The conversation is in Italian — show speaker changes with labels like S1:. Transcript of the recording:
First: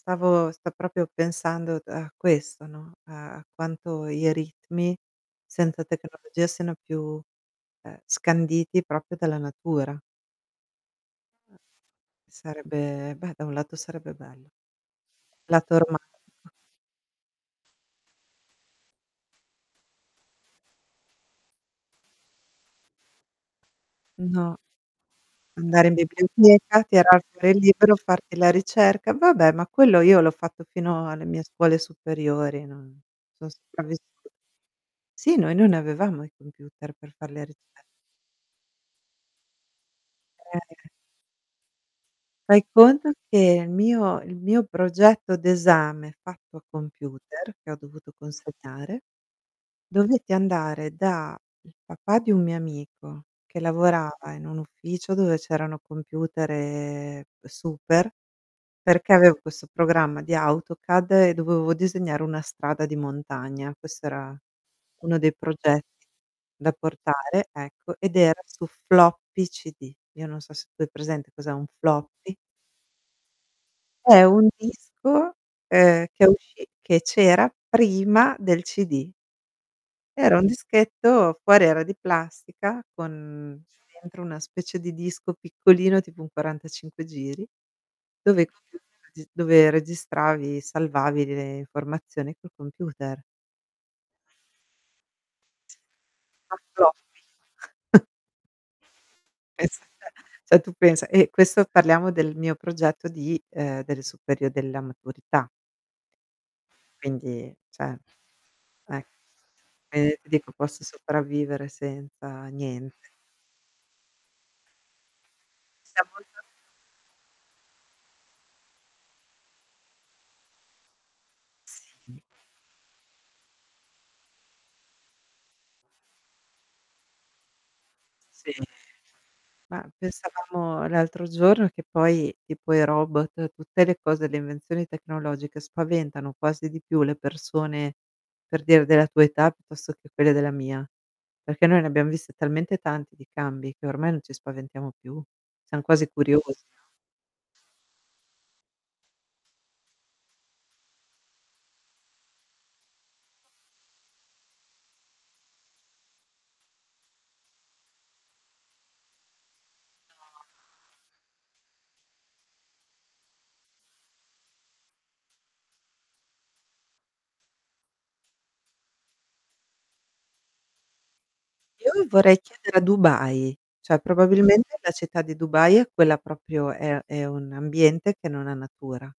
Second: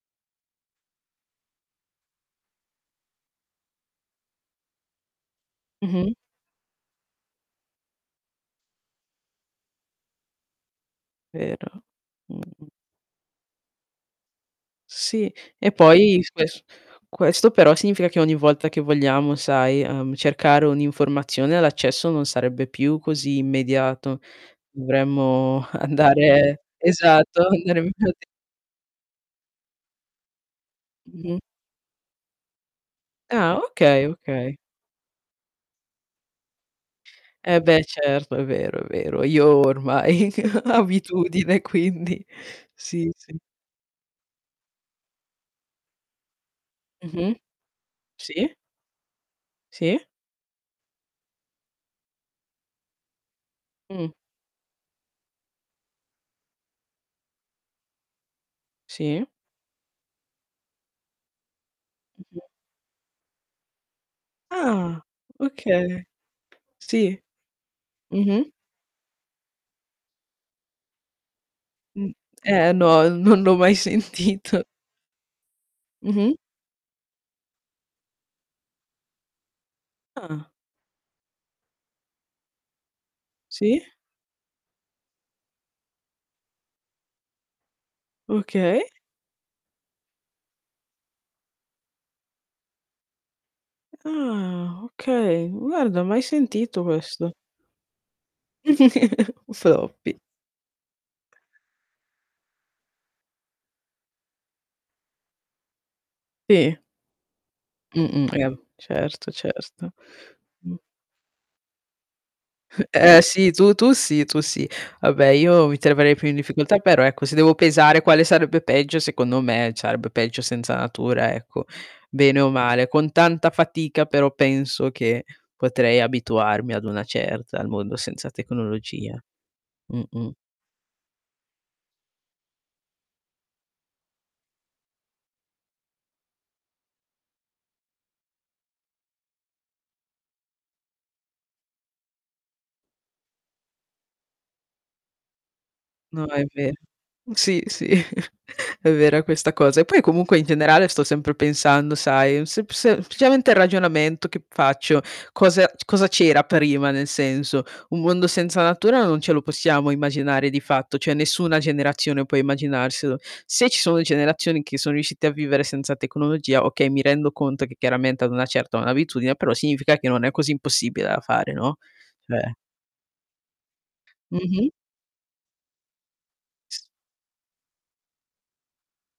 S1: Stavo sto proprio pensando a questo, no, a quanto i ritmi, senza
S2: Mh-mh.
S1: tecnologia siano più, ehm, scanditi proprio dalla natura.
S2: Vero. Mh-mh.
S1: Sarebbe beh, da un lato sarebbe bello.
S2: Sì. E
S1: Lato
S2: poi s
S1: romantico.
S2: ques questo però significa che ogni volta che vogliamo, sai, ehm, cercare un'informazione, l'accesso non sarebbe più così immediato.
S1: No.
S2: Dovremmo
S1: Andare in
S2: andare
S1: biblioteca, tirar
S2: esatto.
S1: fuori il libro,
S2: [unintelligible]
S1: farti la ricerca. Vabbè, ma quello io l'ho fatto fino alle
S2: Mh-mh.
S1: mie scuole superiori, non son
S2: Ah, okay,
S1: sopravvissuta.
S2: okay.
S1: Sì noi non avevamo i computer per fare le
S2: Eh,
S1: ricer
S2: beh, certo, è vero, è vero. Io ormai
S1: Eh.
S2: abitudine quindi,
S1: Fai
S2: sì,
S1: conto
S2: sì.
S1: che il mio il mio progetto d'esame fatto a
S2: Mh-mh.
S1: computer, che ho dovuto
S2: Sì.
S1: consegnare,
S2: Sì.
S1: dovetti andare da il papà di un mio amico, che
S2: Mh.
S1: lavorava in un ufficio dove c'erano computer super, perché
S2: Sì.
S1: avevo questo programma di Autocad e dovevo disegnare
S2: Mh-mh.
S1: una strada di montagna. Questo era
S2: Ah!
S1: uno dei
S2: Okay.
S1: progetti da
S2: Sì.
S1: portare, ecco, ed era
S2: Mh-mh.
S1: su Floppy CD. Io non so se tu hai presente cos'è un
S2: Mh.
S1: Floppy.
S2: Eh, no, non l'ho mai
S1: È un
S2: sentito.
S1: disco, ehm, che
S2: Mh-mh.
S1: uscì che c'era prima del CD. Era un
S2: Ah.
S1: dischetto, fuori era di plastica con
S2: Si.
S1: dentro una specie di disco piccolino tipo un 45 giri, dove i
S2: Okay.
S1: computer dove registravi, salvavi le informazioni col computer.
S2: Ah, okay, guarda, ho mai
S1: [unintelligible]
S2: sentito
S1: Floppy.
S2: questo. Un
S1: Es eh,
S2: floppy.
S1: cioè, tu pensa e questo parliamo del mio progetto di ehm, delle superio della maturità.
S2: Sì.
S1: Quindi, cioè
S2: Mh-mh, [unintelligible]
S1: eh.
S2: certo, certo.
S1: E ti dico
S2: Mh.
S1: posso sopravvivere senza niente.
S2: Eh, sì, tu tu sì tu sì. Vabbè, io mi troverei più in
S1: [unintelligible]
S2: difficoltà però, ecco, se devo pesare quale sarebbe peggio secondo me, sarebbe peggio senza natura, ecco,
S1: Sì.
S2: bene o male. Con tanta fatica però penso che potrei abituarmi ad una certa al mondo senza
S1: Sì.
S2: tecnologia.
S1: Ma
S2: Mh-mh.
S1: pensavamo l'altro giorno che poi tipo i robot, tutte le cose, le invenzioni tecnologiche, spaventano quasi di più le persone, per dire della tua età, piuttosto che quelle della mia. Perché noi ne abbiamo viste talmente tanti di cambi che ormai non ci spaventiamo più, siam quasi
S2: No, è
S1: curiosi
S2: vero.
S1: no?
S2: Sì, sì, è vera questa cosa. E poi comunque, in generale, sto sempre pensando, sai, sep semplicemente il ragionamento che faccio: cosa c cosa c'era prima, nel senso, un mondo senza natura non ce lo possiamo
S1: No.
S2: immaginare di fatto, cioè, nessuna generazione può immaginarselo. Se ci sono generazioni che sono riuscite a vivere senza tecnologia, okay, mi rendo conto che, chiaramente, hanno una certa un'abitudine, però significa che non è così impossibile da fare, no.
S1: Io [unintelligible] vorrei
S2: Cioè
S1: chiedere a Dubai. Cioè,
S2: Mh-mh.
S1: probabilmente la città di Dubai è quella proprio
S2: S
S1: è è un ambiente che non ha natura.